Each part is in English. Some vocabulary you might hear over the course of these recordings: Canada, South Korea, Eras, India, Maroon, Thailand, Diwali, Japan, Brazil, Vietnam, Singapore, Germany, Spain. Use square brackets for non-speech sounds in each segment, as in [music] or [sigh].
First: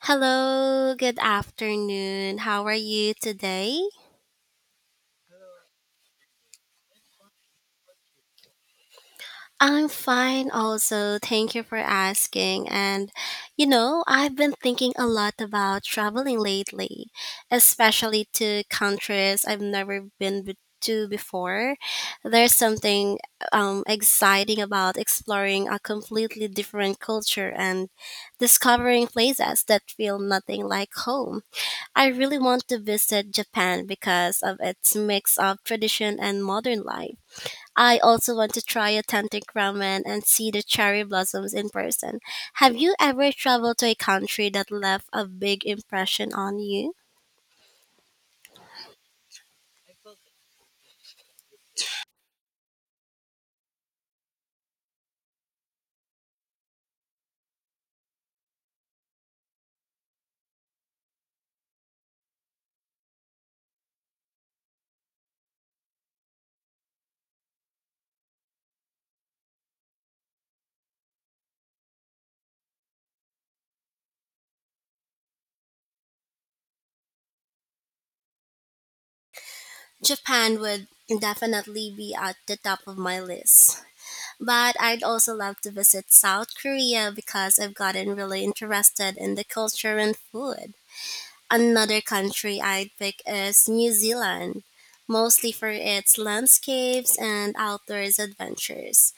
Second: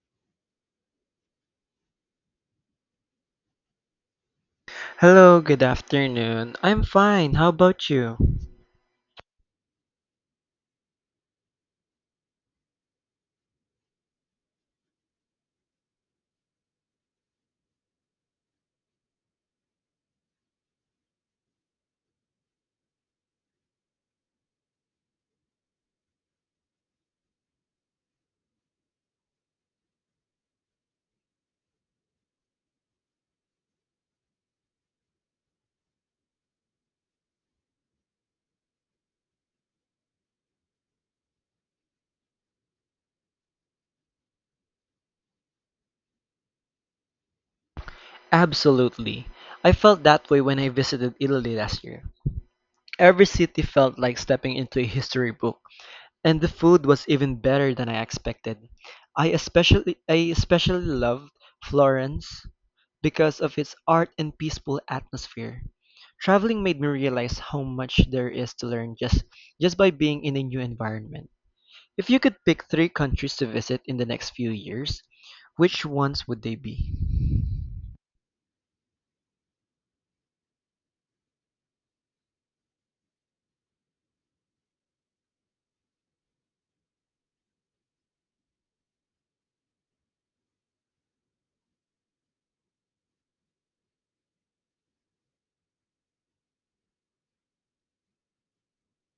Hello, good afternoon. How are you today? Hello, good afternoon. I'm fine. How about you? I'm fine also. Thank you for asking. And I've been thinking a lot about traveling lately, especially to countries I've never to before. There's something exciting about exploring a completely different culture and discovering places that feel nothing like home. I really want to visit Japan because of its mix of tradition and modern life. I also want to try authentic ramen and see the cherry blossoms in person. Have you ever traveled to a country that left a big impression on you? Absolutely. I felt that way when I visited Italy last year. Every city felt like stepping into a history book, and the food was even better than I expected. I especially loved Florence because of its art and peaceful atmosphere. Traveling made me realize how much there is to learn just by being in a new environment. If you could pick three countries to visit in the next few years, which ones would they be? Japan would definitely be at the top of my list. But I'd also love to visit South Korea because I've gotten really interested in the culture and food. Another country I'd pick is New Zealand, mostly for its landscapes and outdoors adventures.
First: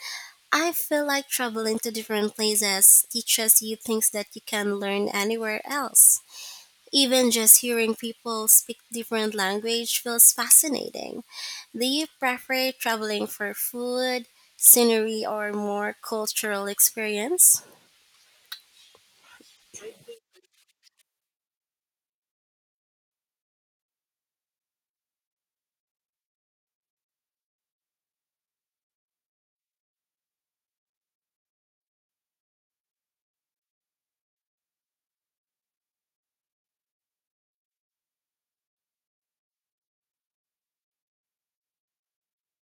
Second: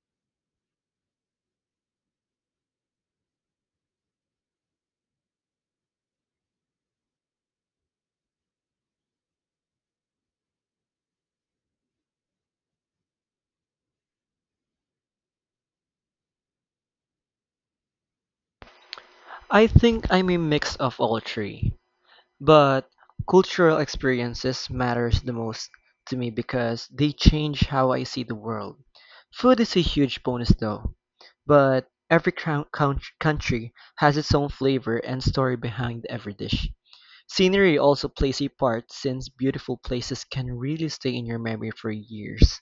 I feel like traveling to different places teaches you things that you can learn anywhere else. Even just hearing people speak different language feels fascinating. Do you prefer traveling for food, scenery, or more cultural experience? I think I'm a mix of all three, but cultural experiences matters the most to me because they change how I see the world. Food is a huge bonus though, but every country has its own flavor and story behind every dish. Scenery also plays a part since beautiful places can really stay in your memory for years.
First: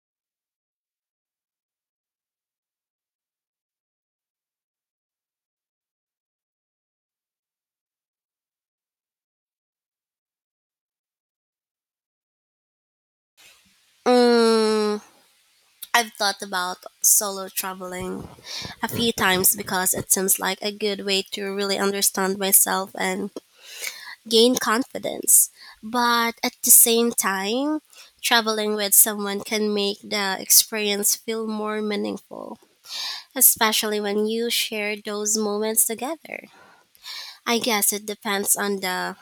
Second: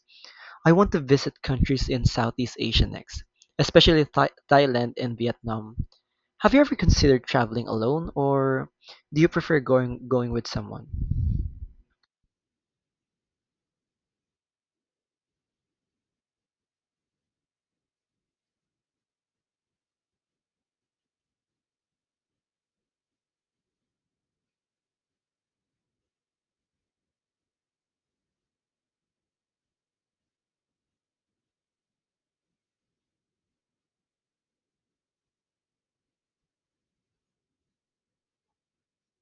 I want to visit countries in Southeast Asia next, especially Thailand and Vietnam. Have you ever considered traveling alone, or do you prefer going with someone? Mm, I've thought about solo traveling a few times because it seems like a good way to really understand myself and gain confidence. But at the same time, traveling with someone can make the experience feel more meaningful, especially when you share those moments together. I guess it depends on the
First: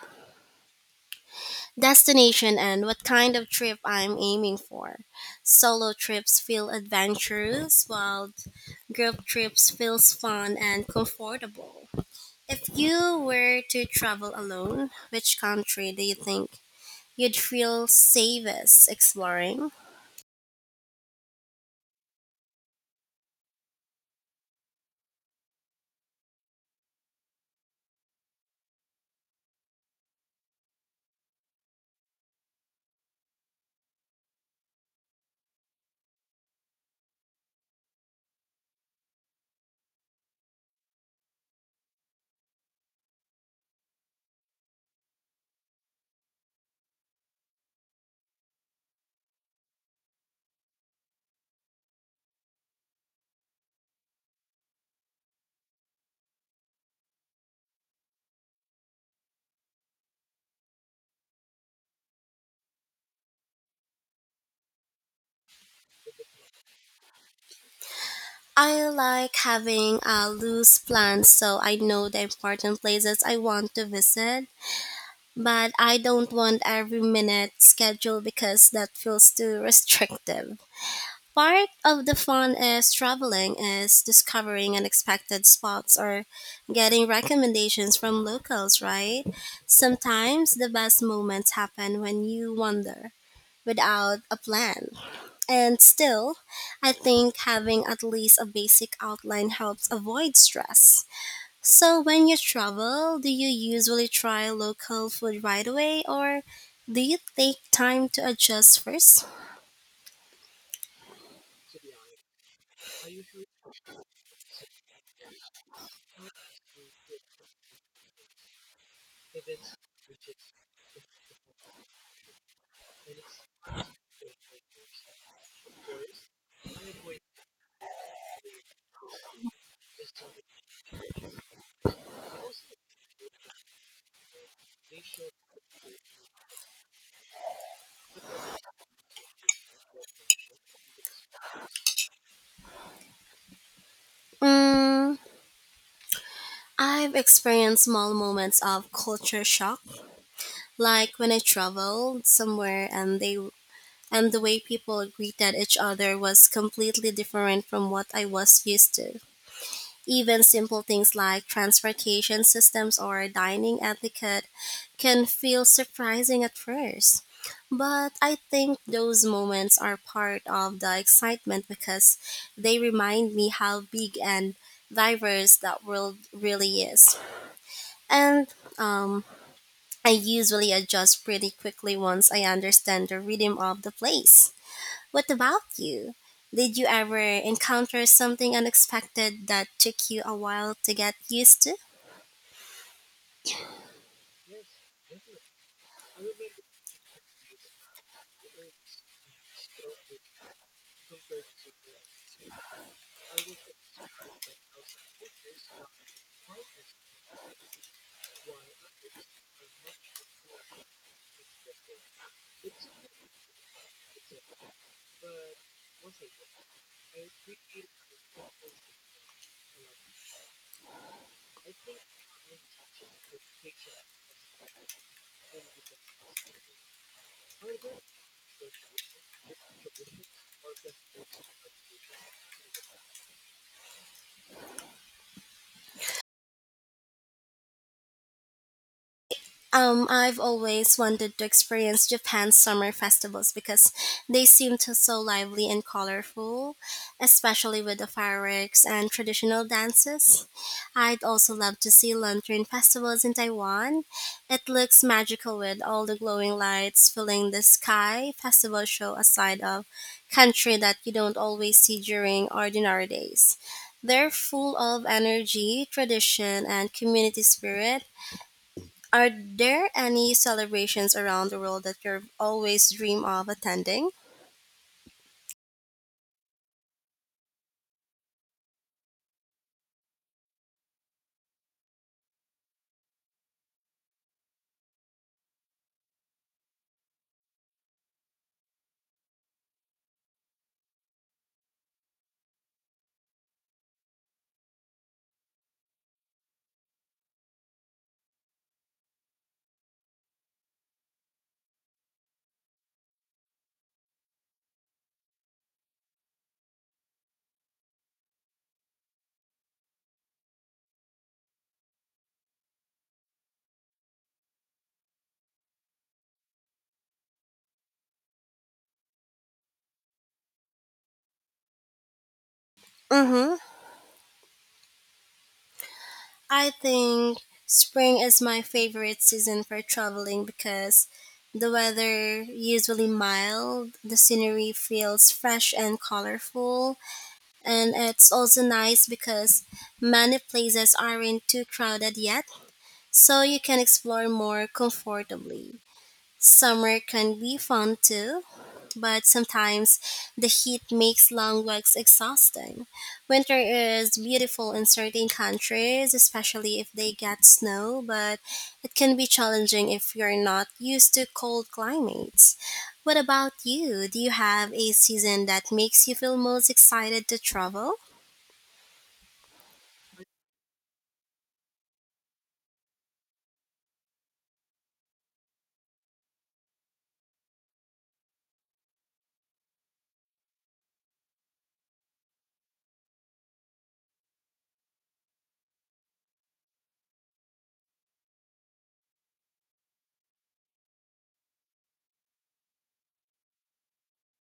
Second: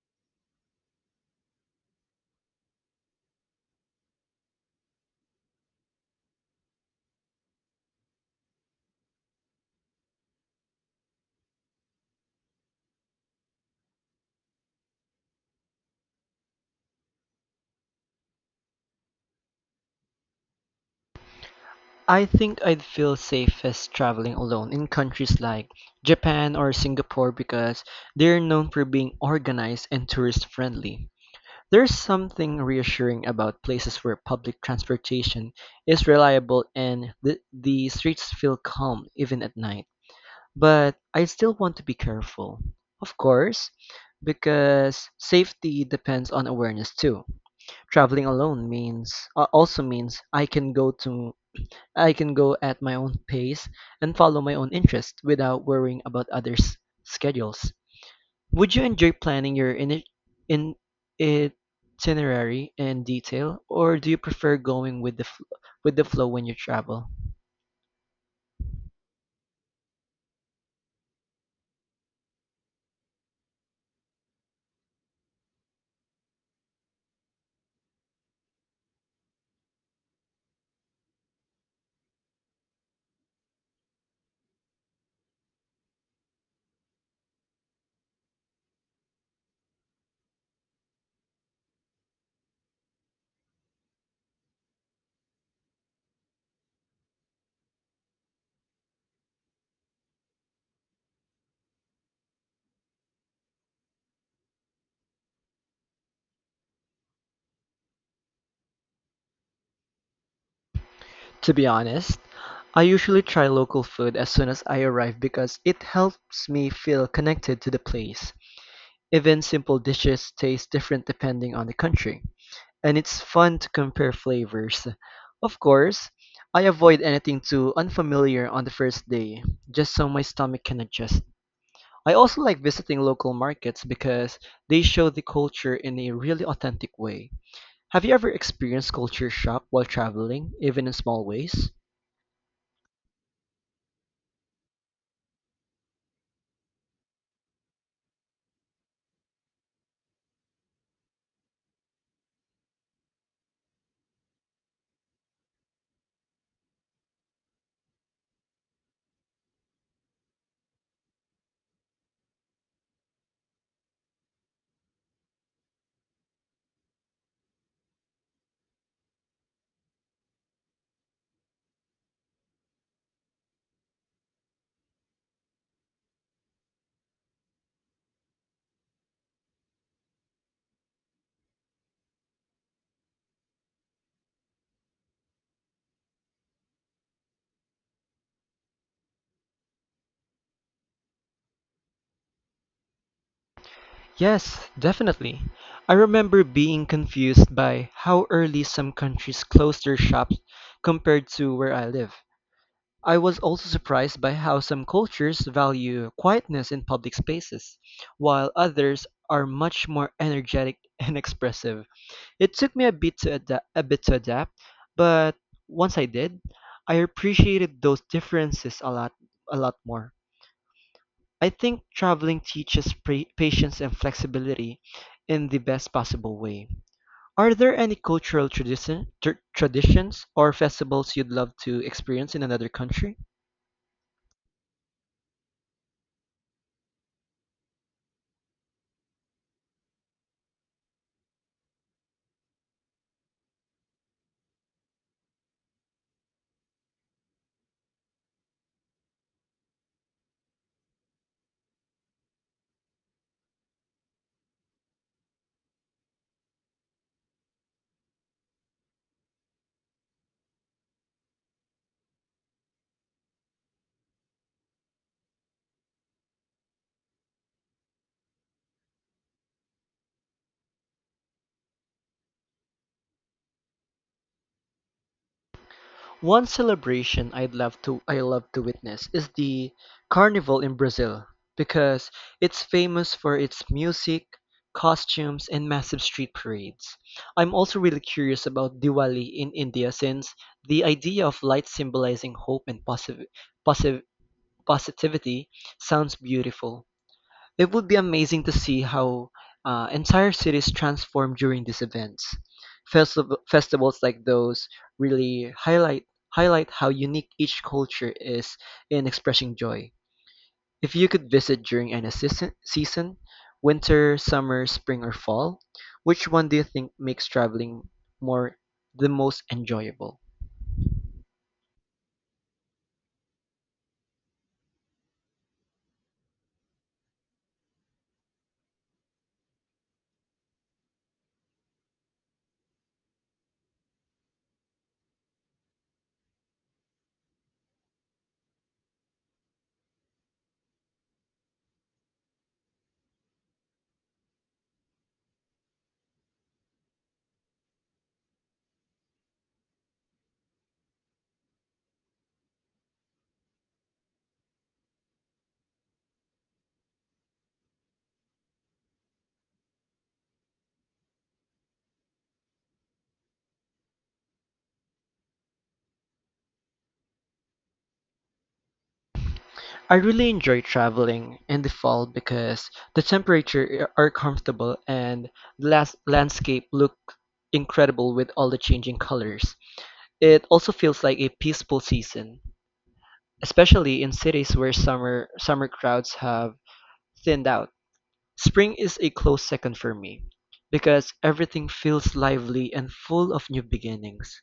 destination and what kind of trip I'm aiming for. Solo trips feel adventurous, while group trips feels fun and comfortable. If you were to travel alone, which country do you think you'd feel safest exploring? I think I'd feel safest traveling alone in countries like Japan or Singapore because they're known for being organized and tourist friendly. There's something reassuring about places where public transportation is reliable and the streets feel calm even at night. But I still want to be careful, of course, because safety depends on awareness too. Traveling alone means also means I can go at my own pace and follow my own interest without worrying about others' schedules. Would you enjoy planning your ini in itinerary in detail, or do you prefer going with the with the flow when you travel? I like having a loose plan so I know the important places I want to visit, but I don't want every minute schedule because that feels too restrictive. Part of the fun is traveling is discovering unexpected spots or getting recommendations from locals, right? Sometimes the best moments happen when you wander without a plan. And still, I think having at least a basic outline helps avoid stress. So when you travel, do you usually try local food right away or do you take time to adjust first? To be honest, I usually try local food as soon as I arrive because it helps me feel connected to the place. Even simple dishes taste different depending on the country, and it's fun to compare flavors. Of course, I avoid anything too unfamiliar on the first day, just so my stomach can adjust. I also like visiting local markets because they show the culture in a really authentic way. Have you ever experienced culture shock while traveling, even in small ways? Mm, I've experienced small moments of culture shock, like when I traveled somewhere and the way people greeted each other was completely different from what I was used to. Even simple things like transportation systems or dining etiquette can feel surprising at first. But I think those moments are part of the excitement because they remind me how big and diverse that world really is. And um, I usually adjust pretty quickly once I understand the rhythm of the place. What about you? Did you ever encounter something unexpected that took you a while to get used to? Yes, definitely. I remember being confused by how early some countries close their shops compared to where I live. I was also surprised by how some cultures value quietness in public spaces, while others are much more energetic [laughs] and expressive. It took me a bit to adapt, but once I did, I appreciated those differences a lot more. I think traveling teaches patience and flexibility in the best possible way. Are there any cultural traditions or festivals you'd love to experience in another country? I've always wanted to experience Japan's summer festivals because they seem to so lively and colorful, especially with the fireworks and traditional dances. I'd also love to see lantern festivals in Taiwan. It looks magical with all the glowing lights filling the sky. Festivals show a side of country that you don't always see during ordinary days. They're full of energy, tradition, and community spirit. Are there any celebrations around the world that you've always dream of attending? One celebration I love to witness is the carnival in Brazil because it's famous for its music, costumes, and massive street parades. I'm also really curious about Diwali in India since the idea of light symbolizing hope and positive, positive positivity sounds beautiful. It would be amazing to see how entire cities transform during these events. Festivals like those really highlight how unique each culture is in expressing joy. If you could visit during any season, winter, summer, spring, or fall, which one do you think makes traveling more the most enjoyable? Mm-hmm. I think spring is my favorite season for traveling because the weather usually mild, the scenery feels fresh and colorful, and it's also nice because many places aren't too crowded yet, so you can explore more comfortably. Summer can be fun too, but sometimes the heat makes long walks exhausting. Winter is beautiful in certain countries, especially if they get snow, but it can be challenging if you're not used to cold climates. What about you? Do you have a season that makes you feel most excited to travel? I really enjoy traveling in the fall because the temperature are comfortable and the landscape look incredible with all the changing colors. It also feels like a peaceful season, especially in cities where summer crowds have thinned out. Spring is a close second for me because everything feels lively and full of new beginnings.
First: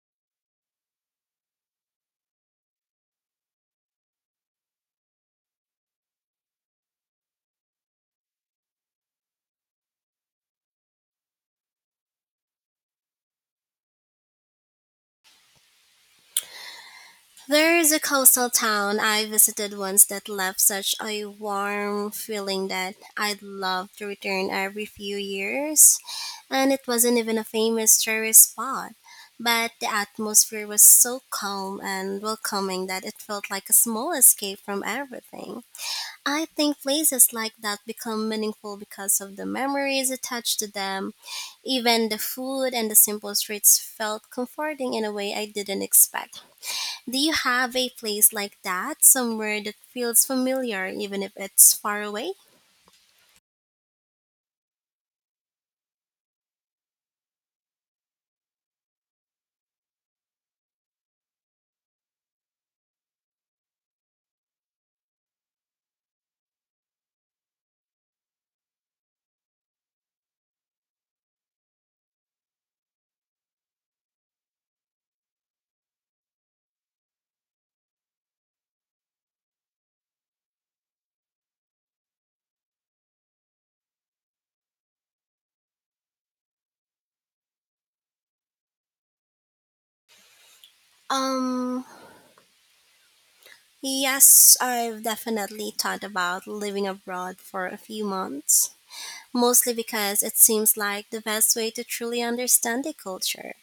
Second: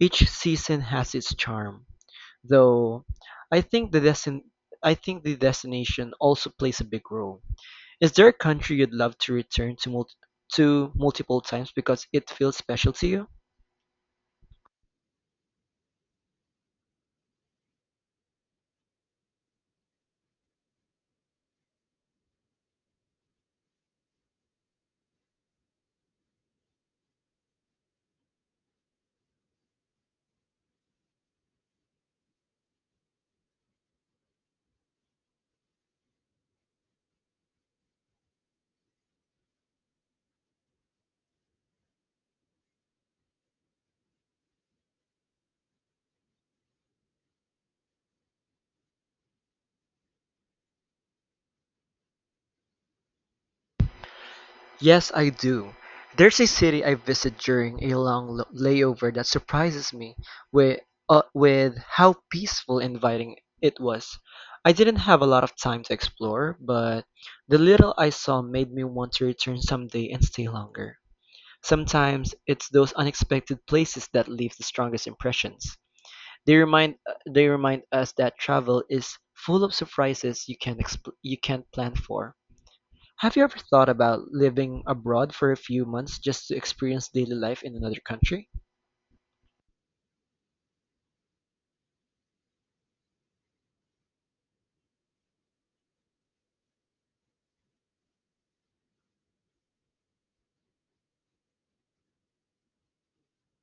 Each season has its charm, though I think the destin I think the destination also plays a big role. Is there a country you'd love to return to to multiple times because it feels special to you? There is a coastal town I visited once that left such a warm feeling that I'd love to return every few years. And it wasn't even a famous tourist spot, but the atmosphere was so calm and welcoming that it felt like a small escape from everything. I think places like that become meaningful because of the memories attached to them. Even the food and the simple streets felt comforting in a way I didn't expect. Do you have a place like that somewhere that feels familiar even if it's far away? Yes, I do. There's a city I visit during a long layover that surprises me with with how peaceful and inviting it was. I didn't have a lot of time to explore, but the little I saw made me want to return someday and stay longer. Sometimes it's those unexpected places that leave the strongest impressions. They remind us that travel is full of surprises you can't plan for. Have you ever thought about living abroad for a few months just to experience daily life in another country? Um, yes, I've definitely thought about living abroad for a few months, mostly because it seems like the best way to truly understand a culture.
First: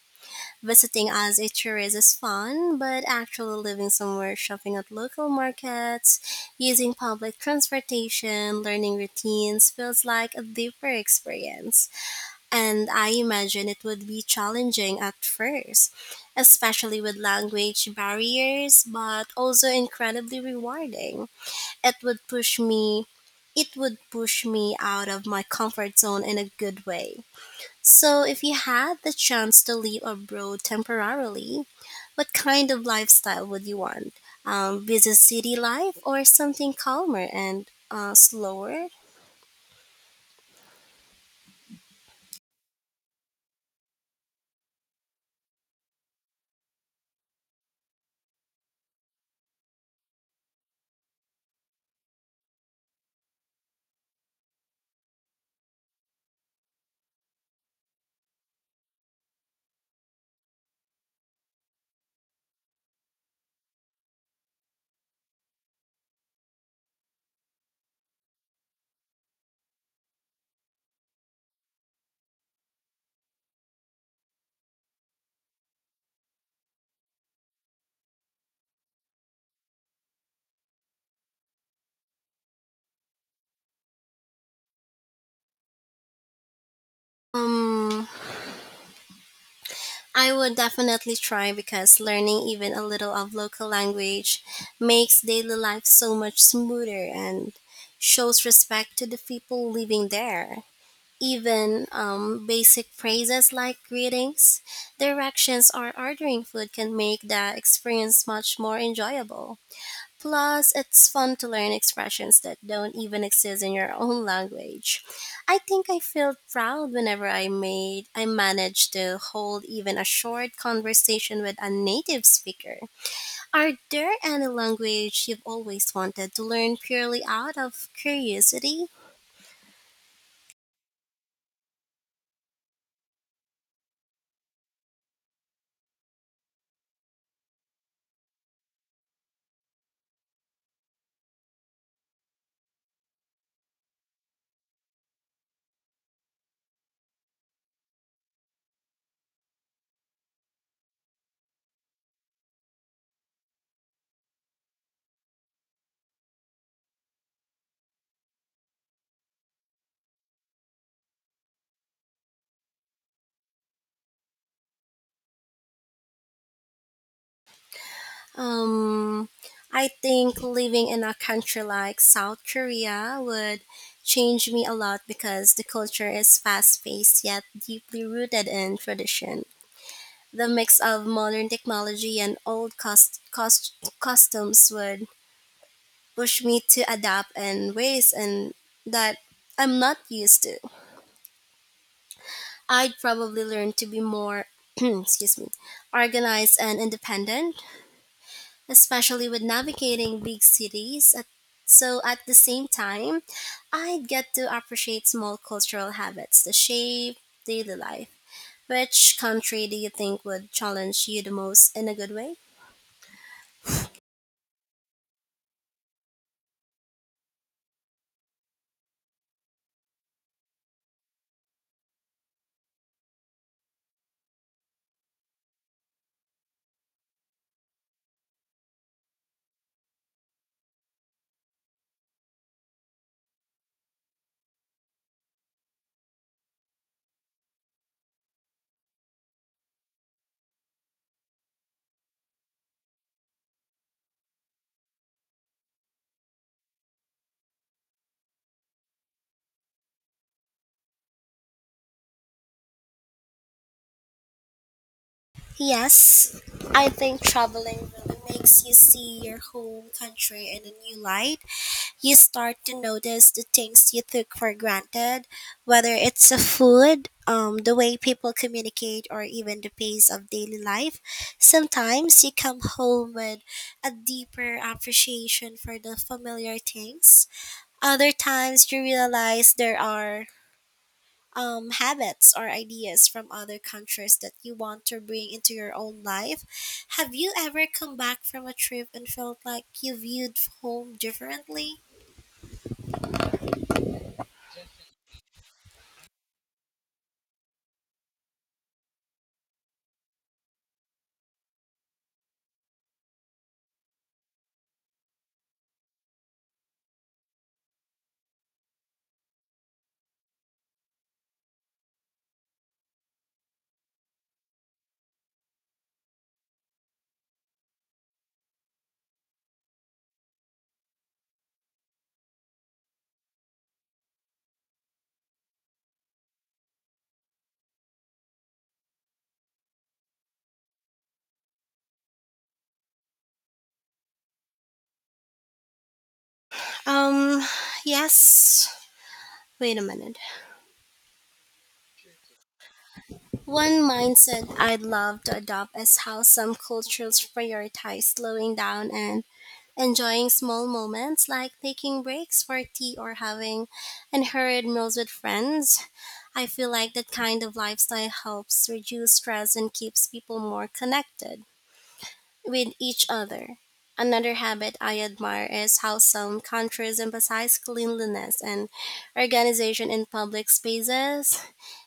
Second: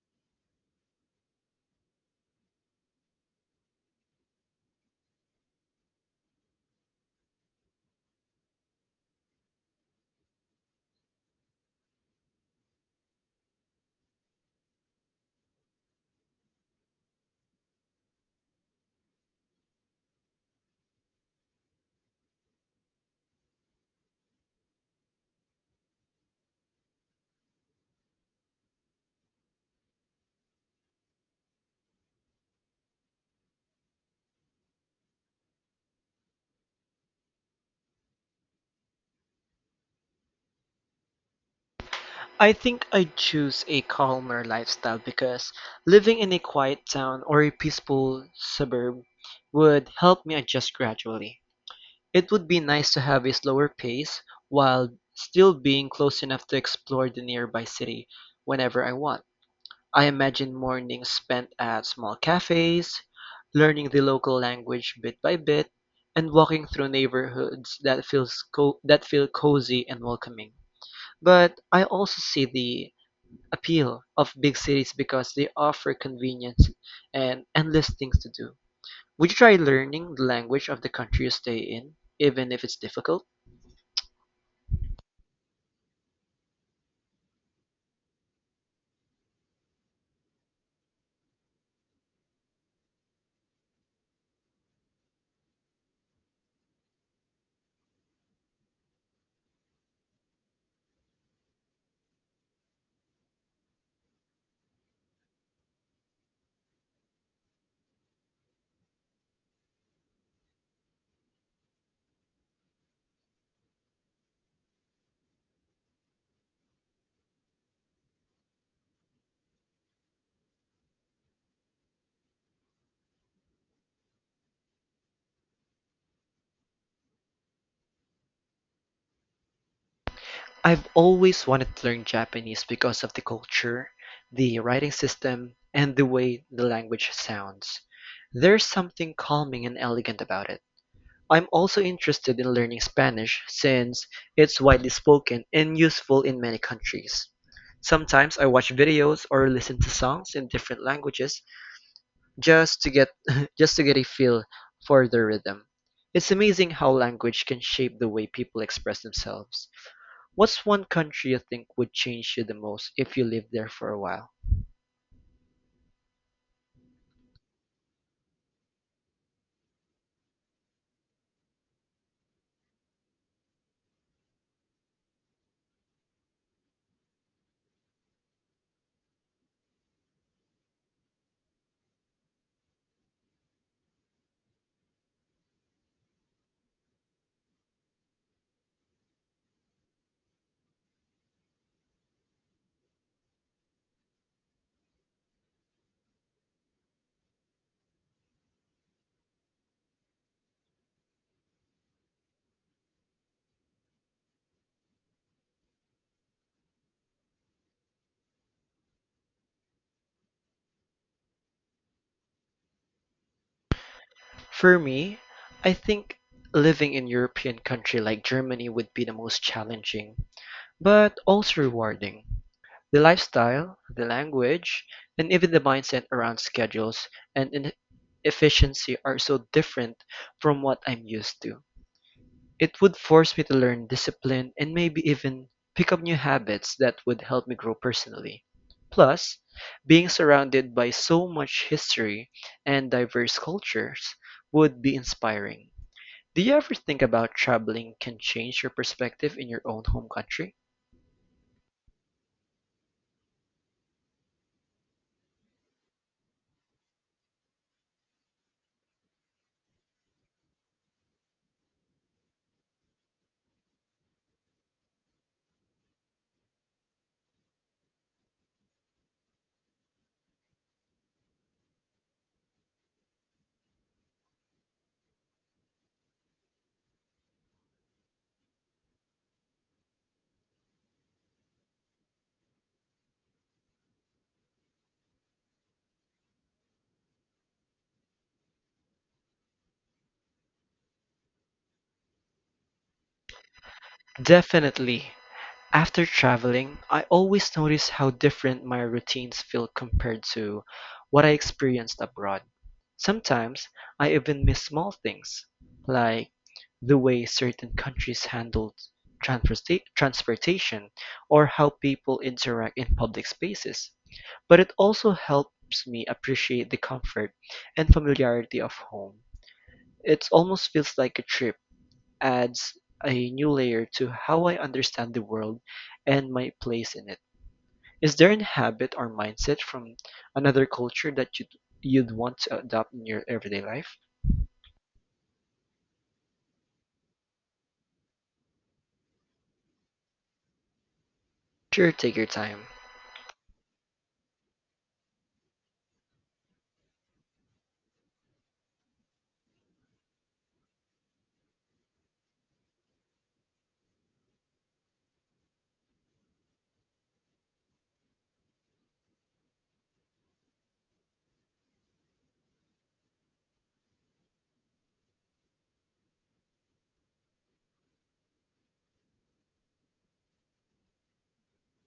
Visiting as a tourist is fun, but actually living somewhere, shopping at local markets, using public transportation, learning routines feels like a deeper experience. And I imagine it would be challenging at first, especially with language barriers, but also incredibly rewarding. It would push me it would push me out of my comfort zone in a good way. So if you had the chance to live abroad temporarily, what kind of lifestyle would you want? Busy city life or something calmer and slower? I think I'd choose a calmer lifestyle because living in a quiet town or a peaceful suburb would help me adjust gradually. It would be nice to have a slower pace, while still being close enough to explore the nearby city whenever I want. I imagine mornings spent at small cafes, learning the local language bit by bit, and walking through neighborhoods that feel cozy and welcoming. But I also see the appeal of big cities because they offer convenience and endless things to do. Would you try learning the language of the country you stay in, even if it's difficult? Um, I would definitely try because learning even a little of local language makes daily life so much smoother and shows respect to the people living there. Even basic phrases like greetings, directions, or ordering food can make the experience much more enjoyable. Plus, it's fun to learn expressions that don't even exist in your own language. I think I feel proud whenever I managed to hold even a short conversation with a native speaker. Are there any language you've always wanted to learn purely out of curiosity? I've always wanted to learn Japanese because of the culture, the writing system, and the way the language sounds. There's something calming and elegant about it. I'm also interested in learning Spanish since it's widely spoken and useful in many countries. Sometimes I watch videos or listen to songs in different languages just to get [laughs] just to get a feel for the rhythm. It's amazing how language can shape the way people express themselves. What's one country you think would change you the most if you lived there for a while? Um, I think living in a country like South Korea would change me a lot because the culture is fast paced yet deeply rooted in tradition. The mix of modern technology and old customs would push me to adapt in ways and that I'm not used to. I'd probably learn to be more [clears throat] excuse me, organized and independent, especially with navigating big cities. So at the same time, I'd get to appreciate small cultural habits, the shape, daily life. Which country do you think would challenge you the most in a good way? For me, I think living in European country like Germany would be the most challenging, but also rewarding. The lifestyle, the language, and even the mindset around schedules and efficiency are so different from what I'm used to. It would force me to learn discipline and maybe even pick up new habits that would help me grow personally. Plus, being surrounded by so much history and diverse cultures would be inspiring. Do you ever think about traveling can change your perspective in your own home country? Yes, I think traveling really makes you see your home country in a new light. You start to notice the things you took for granted, whether it's the food, the way people communicate, or even the pace of daily life. Sometimes you come home with a deeper appreciation for the familiar things. Other times you realize there are habits or ideas from other countries that you want to bring into your own life. Have you ever come back from a trip and felt like you viewed home differently? Definitely. After traveling, I always notice how different my routines feel compared to what I experienced abroad. Sometimes I even miss small things, like the way certain countries handle transportation or how people interact in public spaces. But it also helps me appreciate the comfort and familiarity of home. It almost feels like a trip adds a new layer to how I understand the world and my place in it. Is there a habit or mindset from another culture that you'd want to adopt in your everyday life? Um, yes. Wait a minute. Sure, take your time. One mindset I'd love to adopt is how some cultures prioritize slowing down and enjoying small moments like taking breaks for tea or having unhurried meals with friends. I feel like that kind of lifestyle helps reduce stress and keeps people more connected with each other. Another habit I admire is how some countries emphasize cleanliness and organization in public spaces.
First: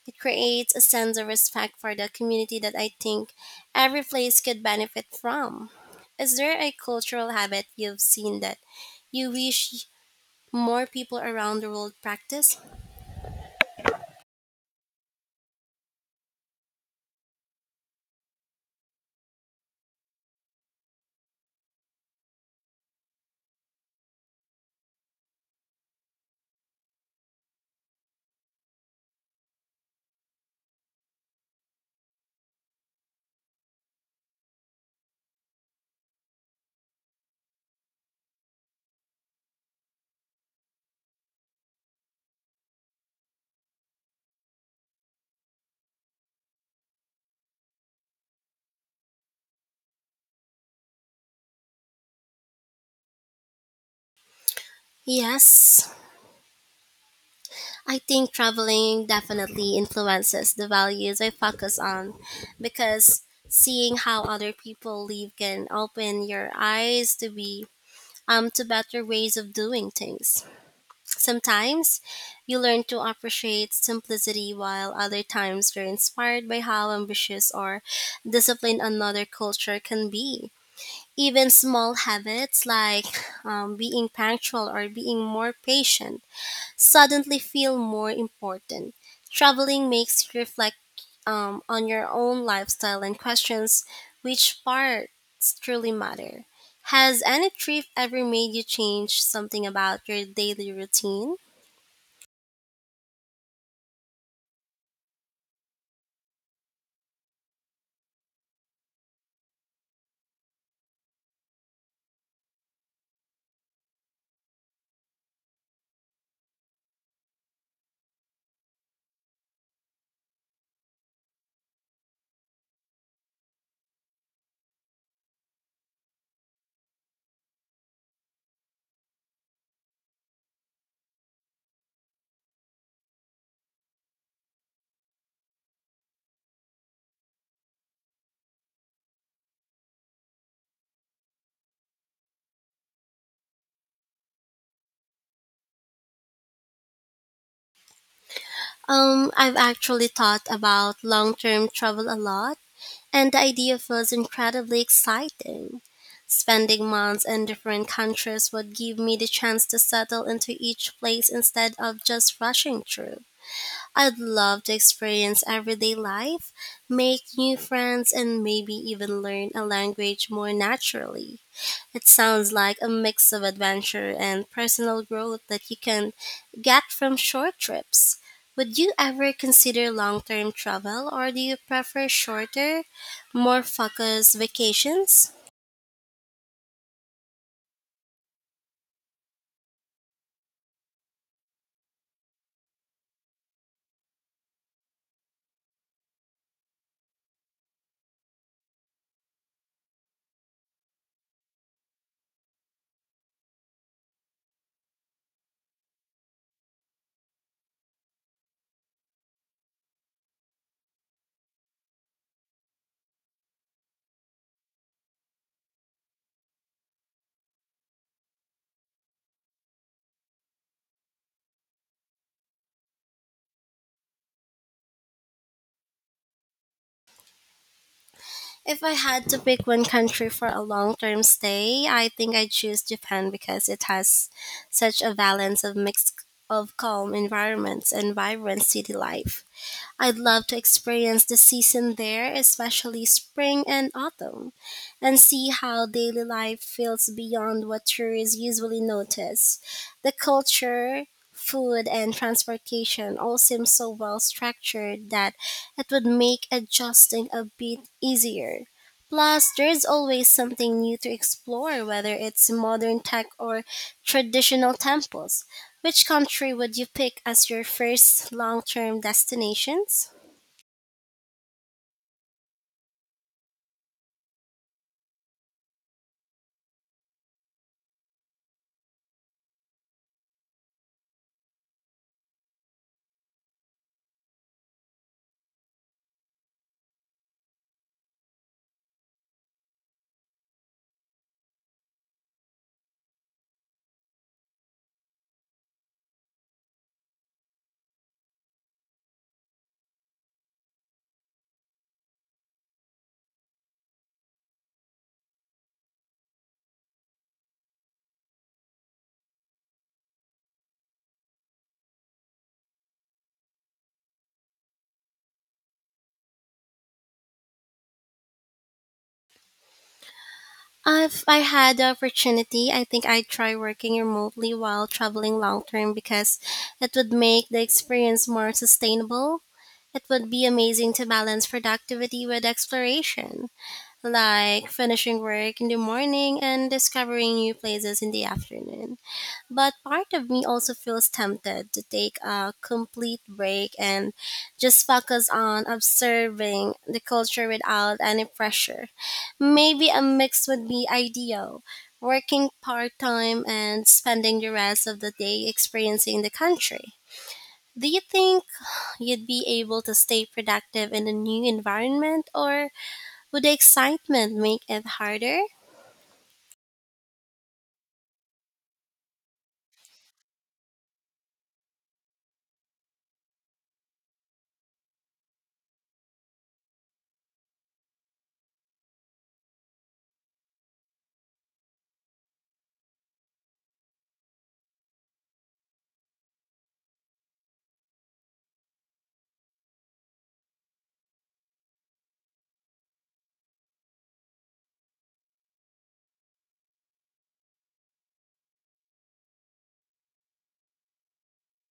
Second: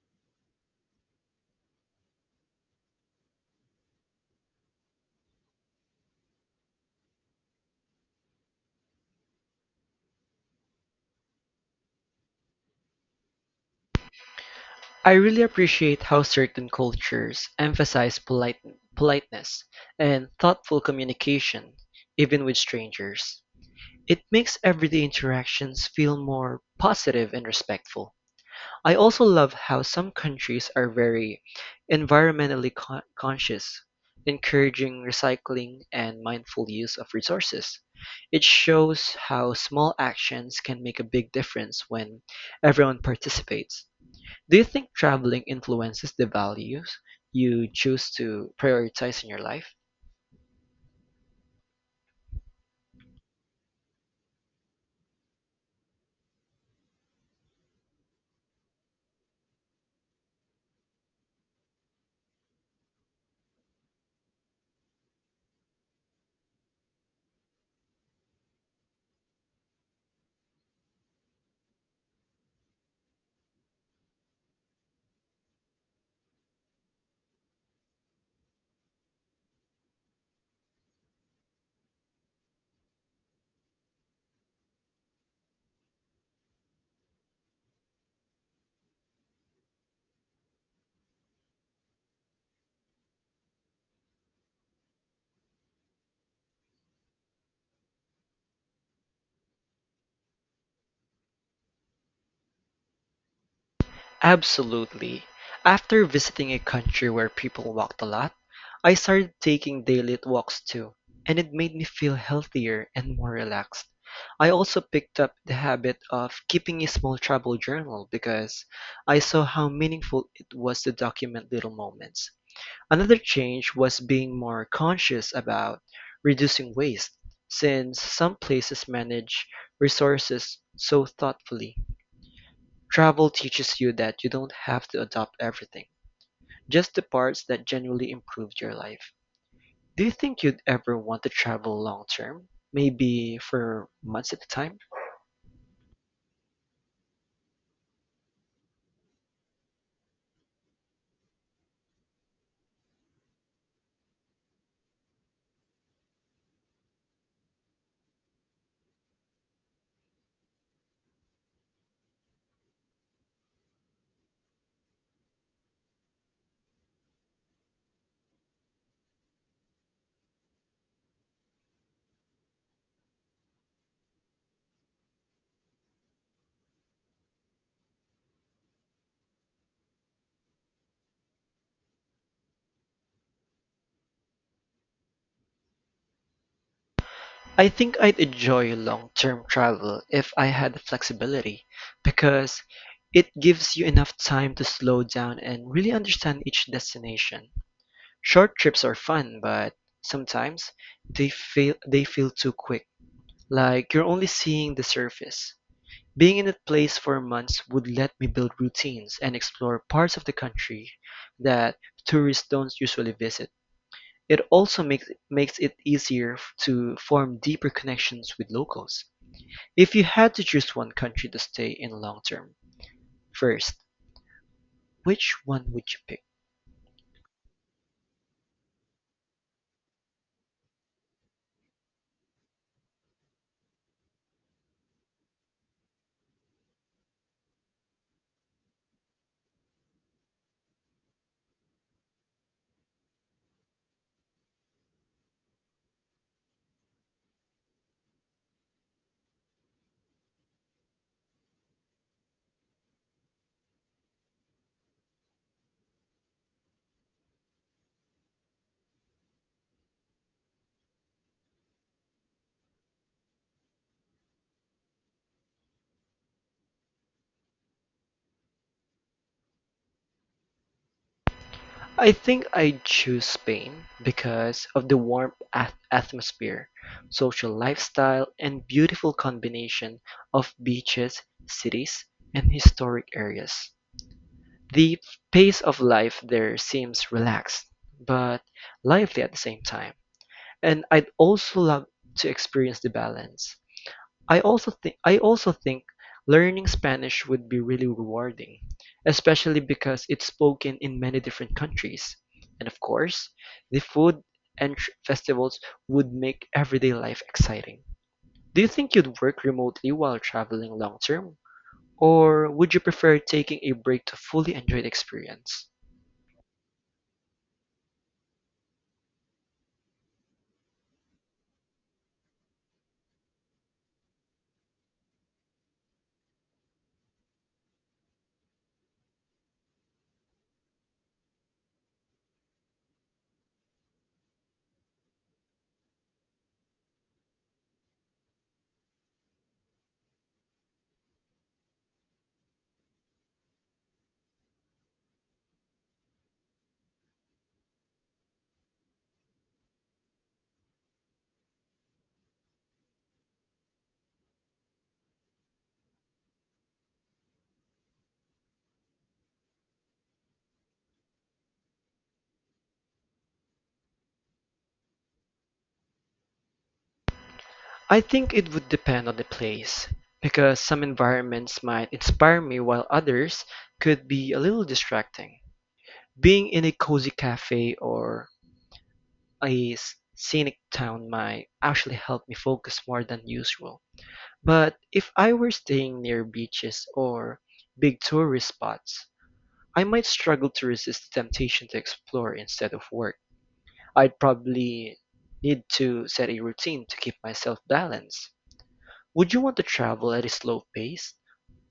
It creates a sense of respect for the community that I think every place could benefit from. Is there a cultural habit you've seen that you wish more people around the world practice? I really appreciate how certain cultures emphasize politeness and thoughtful communication, even with strangers. It makes everyday interactions feel more positive and respectful. I also love how some countries are very environmentally conscious, encouraging recycling and mindful use of resources. It shows how small actions can make a big difference when everyone participates. Do you think traveling influences the values you choose to prioritize in your life? Yes, I think traveling definitely influences the values I focus on because seeing how other people live can open your eyes to better ways of doing things. Sometimes you learn to appreciate simplicity while other times you're inspired by how ambitious or disciplined another culture can be. Even small habits like being punctual or being more patient suddenly feel more important. Traveling makes you reflect on your own lifestyle and questions which parts truly matter. Has any trip ever made you change something about your daily routine? Absolutely. After visiting a country where people walked a lot, I started taking daily walks too, and it made me feel healthier and more relaxed. I also picked up the habit of keeping a small travel journal because I saw how meaningful it was to document little moments. Another change was being more conscious about reducing waste, since some places manage resources so thoughtfully. Travel teaches you that you don't have to adopt everything, just the parts that genuinely improved your life. Do you think you'd ever want to travel long term? Maybe for months at a time? I've actually thought about long term travel a lot, and the idea feels incredibly exciting. Spending months in different countries would give me the chance to settle into each place instead of just rushing through. I'd love to experience everyday life, make new friends, and maybe even learn a language more naturally. It sounds like a mix of adventure and personal growth that you can get from short trips. Would you ever consider long term travel, or do you prefer shorter, more focused vacations? I think I'd enjoy long term travel if I had the flexibility because it gives you enough time to slow down and really understand each destination. Short trips are fun, but sometimes they feel too quick, like you're only seeing the surface. Being in that place for months would let me build routines and explore parts of the country that tourists don't usually visit. It also makes it easier to form deeper connections with locals. If you had to choose one country to stay in long term, first, which one would you pick? If I had to pick one country for a long term stay, I think I'd choose Japan because it has such a balance of mix of calm environments and vibrant city life. I'd love to experience the season there, especially spring and autumn, and see how daily life feels beyond what tourists usually notice. The culture, food, and transportation all seem so well structured that it would make adjusting a bit easier. Plus, there's always something new to explore, whether it's modern tech or traditional temples. Which country would you pick as your first long term destinations? I think I'd choose Spain because of the warm atmosphere, social lifestyle, and beautiful combination of beaches, cities, and historic areas. The pace of life there seems relaxed, but lively at the same time, and I'd also love to experience the balance. I also think learning Spanish would be really rewarding, especially because it's spoken in many different countries. And of course, the food and festivals would make everyday life exciting. Do you think you'd work remotely while traveling long term, or would you prefer taking a break to fully enjoy the experience? If I had the opportunity, I think I'd try working remotely while traveling long term because it would make the experience more sustainable. It would be amazing to balance productivity with exploration, like finishing work in the morning and discovering new places in the afternoon. But part of me also feels tempted to take a complete break and just focus on observing the culture without any pressure. Maybe a mix would be ideal, working part time and spending the rest of the day experiencing the country. Do you think you'd be able to stay productive in a new environment, or would the excitement make it harder? I think it would depend on the place, because some environments might inspire me while others could be a little distracting. Being in a cozy cafe or a scenic town might actually help me focus more than usual. But if I were staying near beaches or big tourist spots, I might struggle to resist the temptation to explore instead of work. I'd probably need to set a routine to keep myself balanced. Would you want to travel at a slow pace,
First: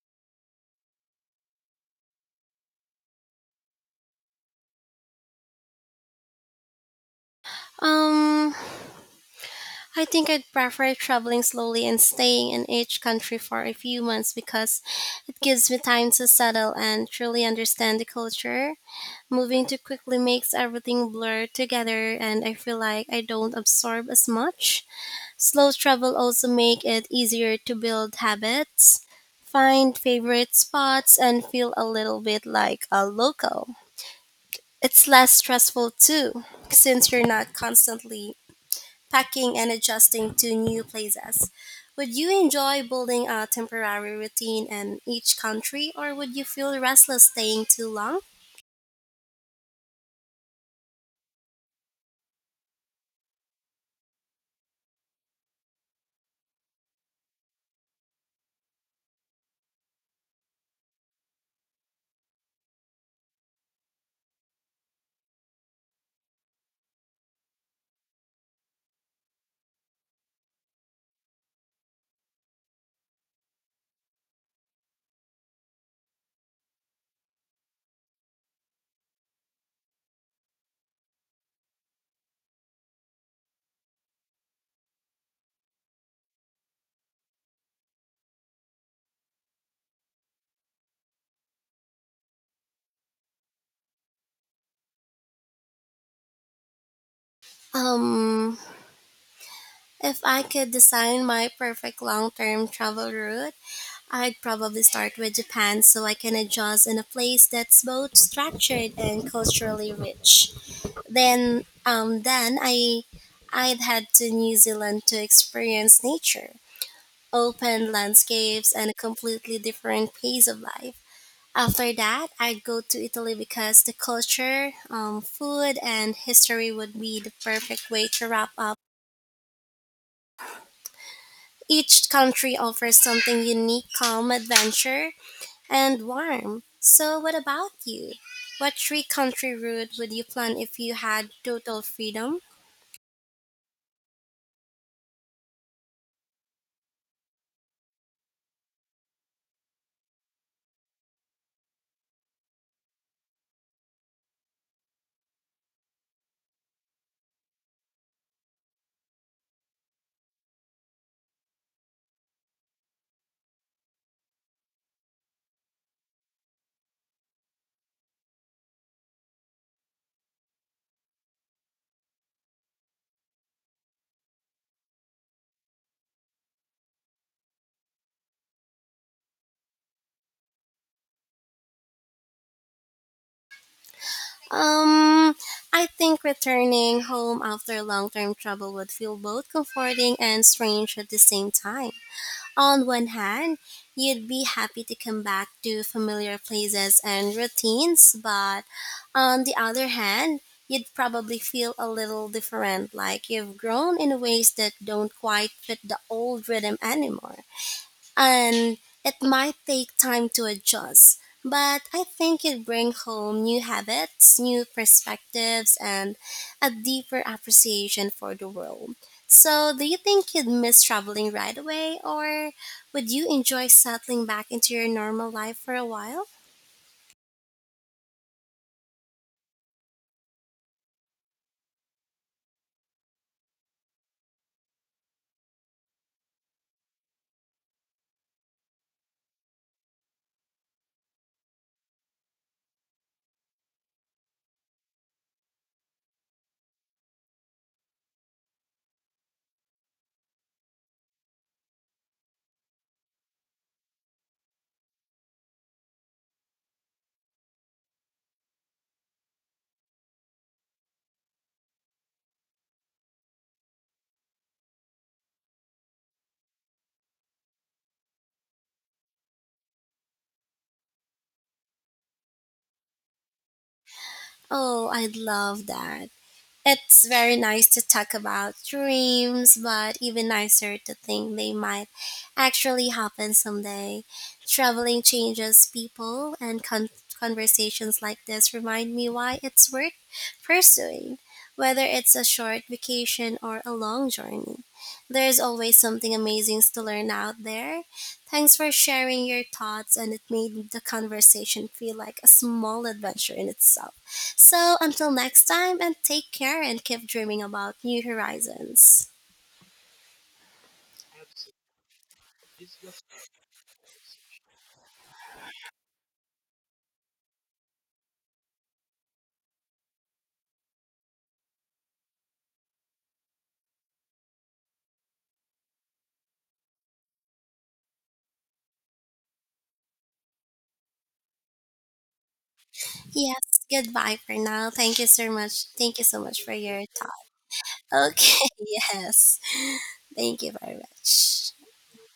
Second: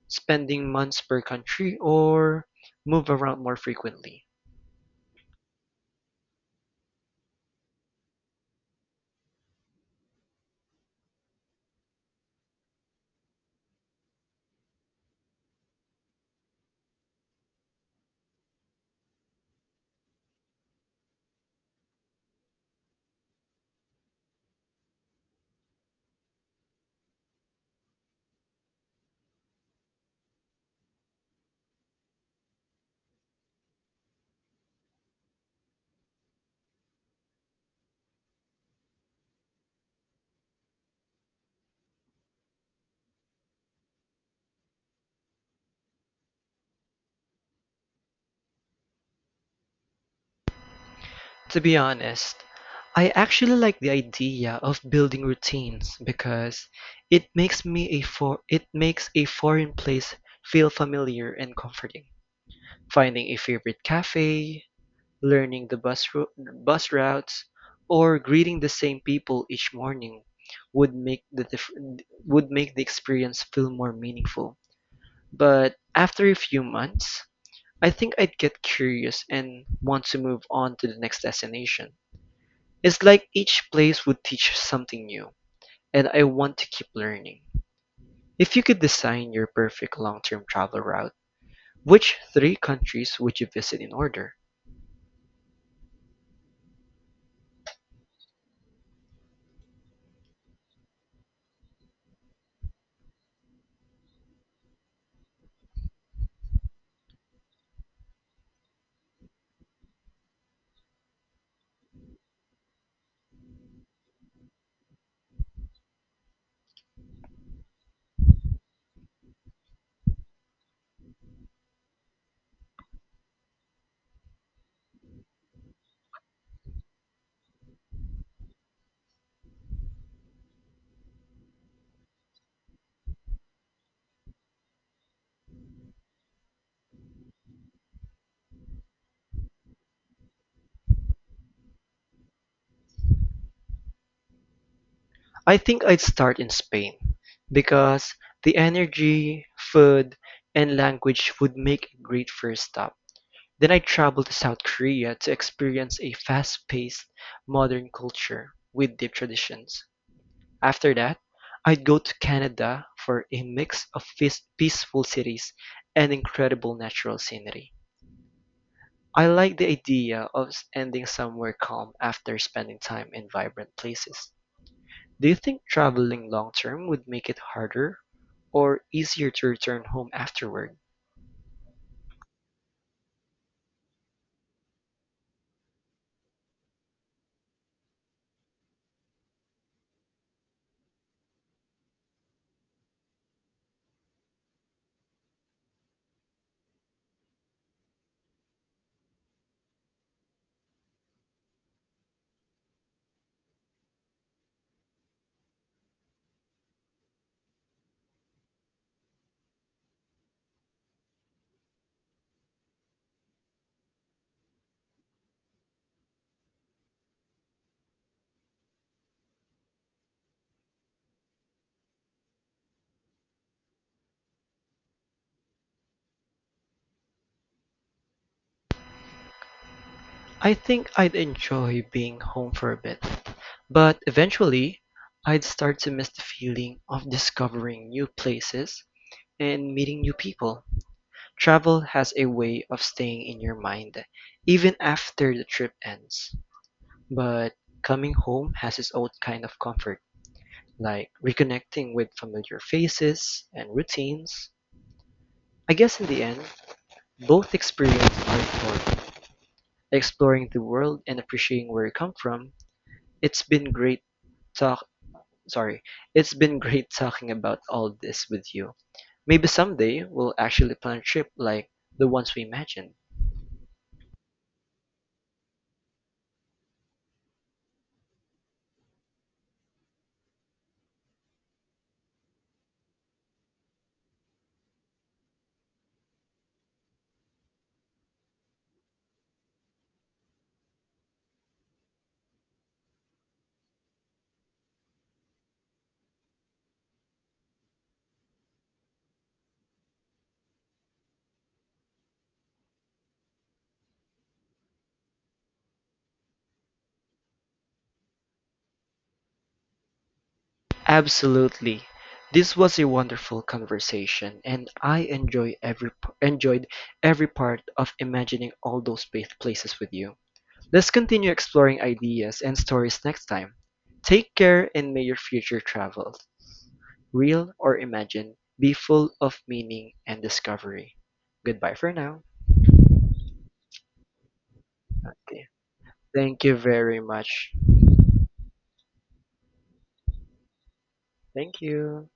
spending months per country, or move around more frequently? Um, I think I'd prefer traveling slowly and staying in each country for a few months because it gives me time to settle and truly understand the culture. Moving too quickly makes everything blur together and I feel like I don't absorb as much. Slow travel also make it easier to build habits, find favorite spots and feel a little bit like a local. It's less stressful too since you're not constantly packing and adjusting to new places. Would you enjoy building a temporary routine in each country or would you feel restless staying too long? To be honest, I actually like the idea of building routines because it makes a foreign place feel familiar and comforting. Finding a favorite cafe, learning the bus routes, or greeting the same people each morning would make the dif- would make the experience feel more meaningful. But after a few months, I think I'd get curious and want to move on to the next destination. It's like each place would teach something new, and I want to keep learning. If you could design your perfect long-term travel route, which three countries would you visit in order? Um, if I could design my perfect long-term travel route, I'd probably start with Japan so I can adjust in a place that's both structured and culturally rich. Then I I'd head to New Zealand to experience nature open landscapes, and a completely different pace of life. After that, I'd go to Italy because the culture, food, and history would be the perfect way to wrap up. Each country offers something unique, calm, adventure, and warm. So, what about you? What three country route would you plan if you had total freedom? I think I'd start in Spain because the energy, food, and language would make a great first stop. Then I'd travel to South Korea to experience a fast-paced, modern culture with deep traditions. After that, I'd go to Canada for a mix of peaceful cities and incredible natural scenery. I like the idea of ending somewhere calm after spending time in vibrant places. Do you think traveling long-term would make it harder or easier to return home afterward? Um, I think returning home after long term travel would feel both comforting and strange at the same time. On one hand, you'd be happy to come back to familiar places and routines, but on the other hand, you'd probably feel a little different, like you've grown in ways that don't quite fit the old rhythm anymore and it might take time to adjust. But I think it brings home new habits, new perspectives, and a deeper appreciation for the world. So, do you think you'd miss traveling right away, or would you enjoy settling back into your normal life for a while? I think I'd enjoy being home for a bit, but eventually I'd start to miss the feeling of discovering new places and meeting new people. Travel has a way of staying in your mind even after the trip ends, but coming home has its own kind of comfort, like reconnecting with familiar faces and routines. I guess in the end, yeah, both experiences are important: exploring the world and appreciating where you come from. It's been great talk sorry, it's been [laughs] great talking about all this with you. Maybe someday we'll actually plan a trip like the ones we imagined. Oh, I'd love that. It's very nice to talk about dreams, but even nicer to think they might actually happen someday. Traveling changes people, and conversations like this remind me why it's worth pursuing, whether it's a short vacation or a long journey. There's always something amazing to learn out there. Thanks for sharing your thoughts, and it made the conversation feel like a small adventure in itself. So until next time, and take care and keep dreaming about new horizons. Absolutely. This was a wonderful conversation and I enjoy every enjoyed every part of imagining all those places with you. Let's continue exploring ideas and stories next time. Take care and may your future travels real or imagined, be full of meaning and discovery. Goodbye for now. Yes, goodbye for now. Thank you so Okay. much. Thank you so much Thank for you your very much. thought. Okay, [laughs] yes. Thank you very much. Thank you.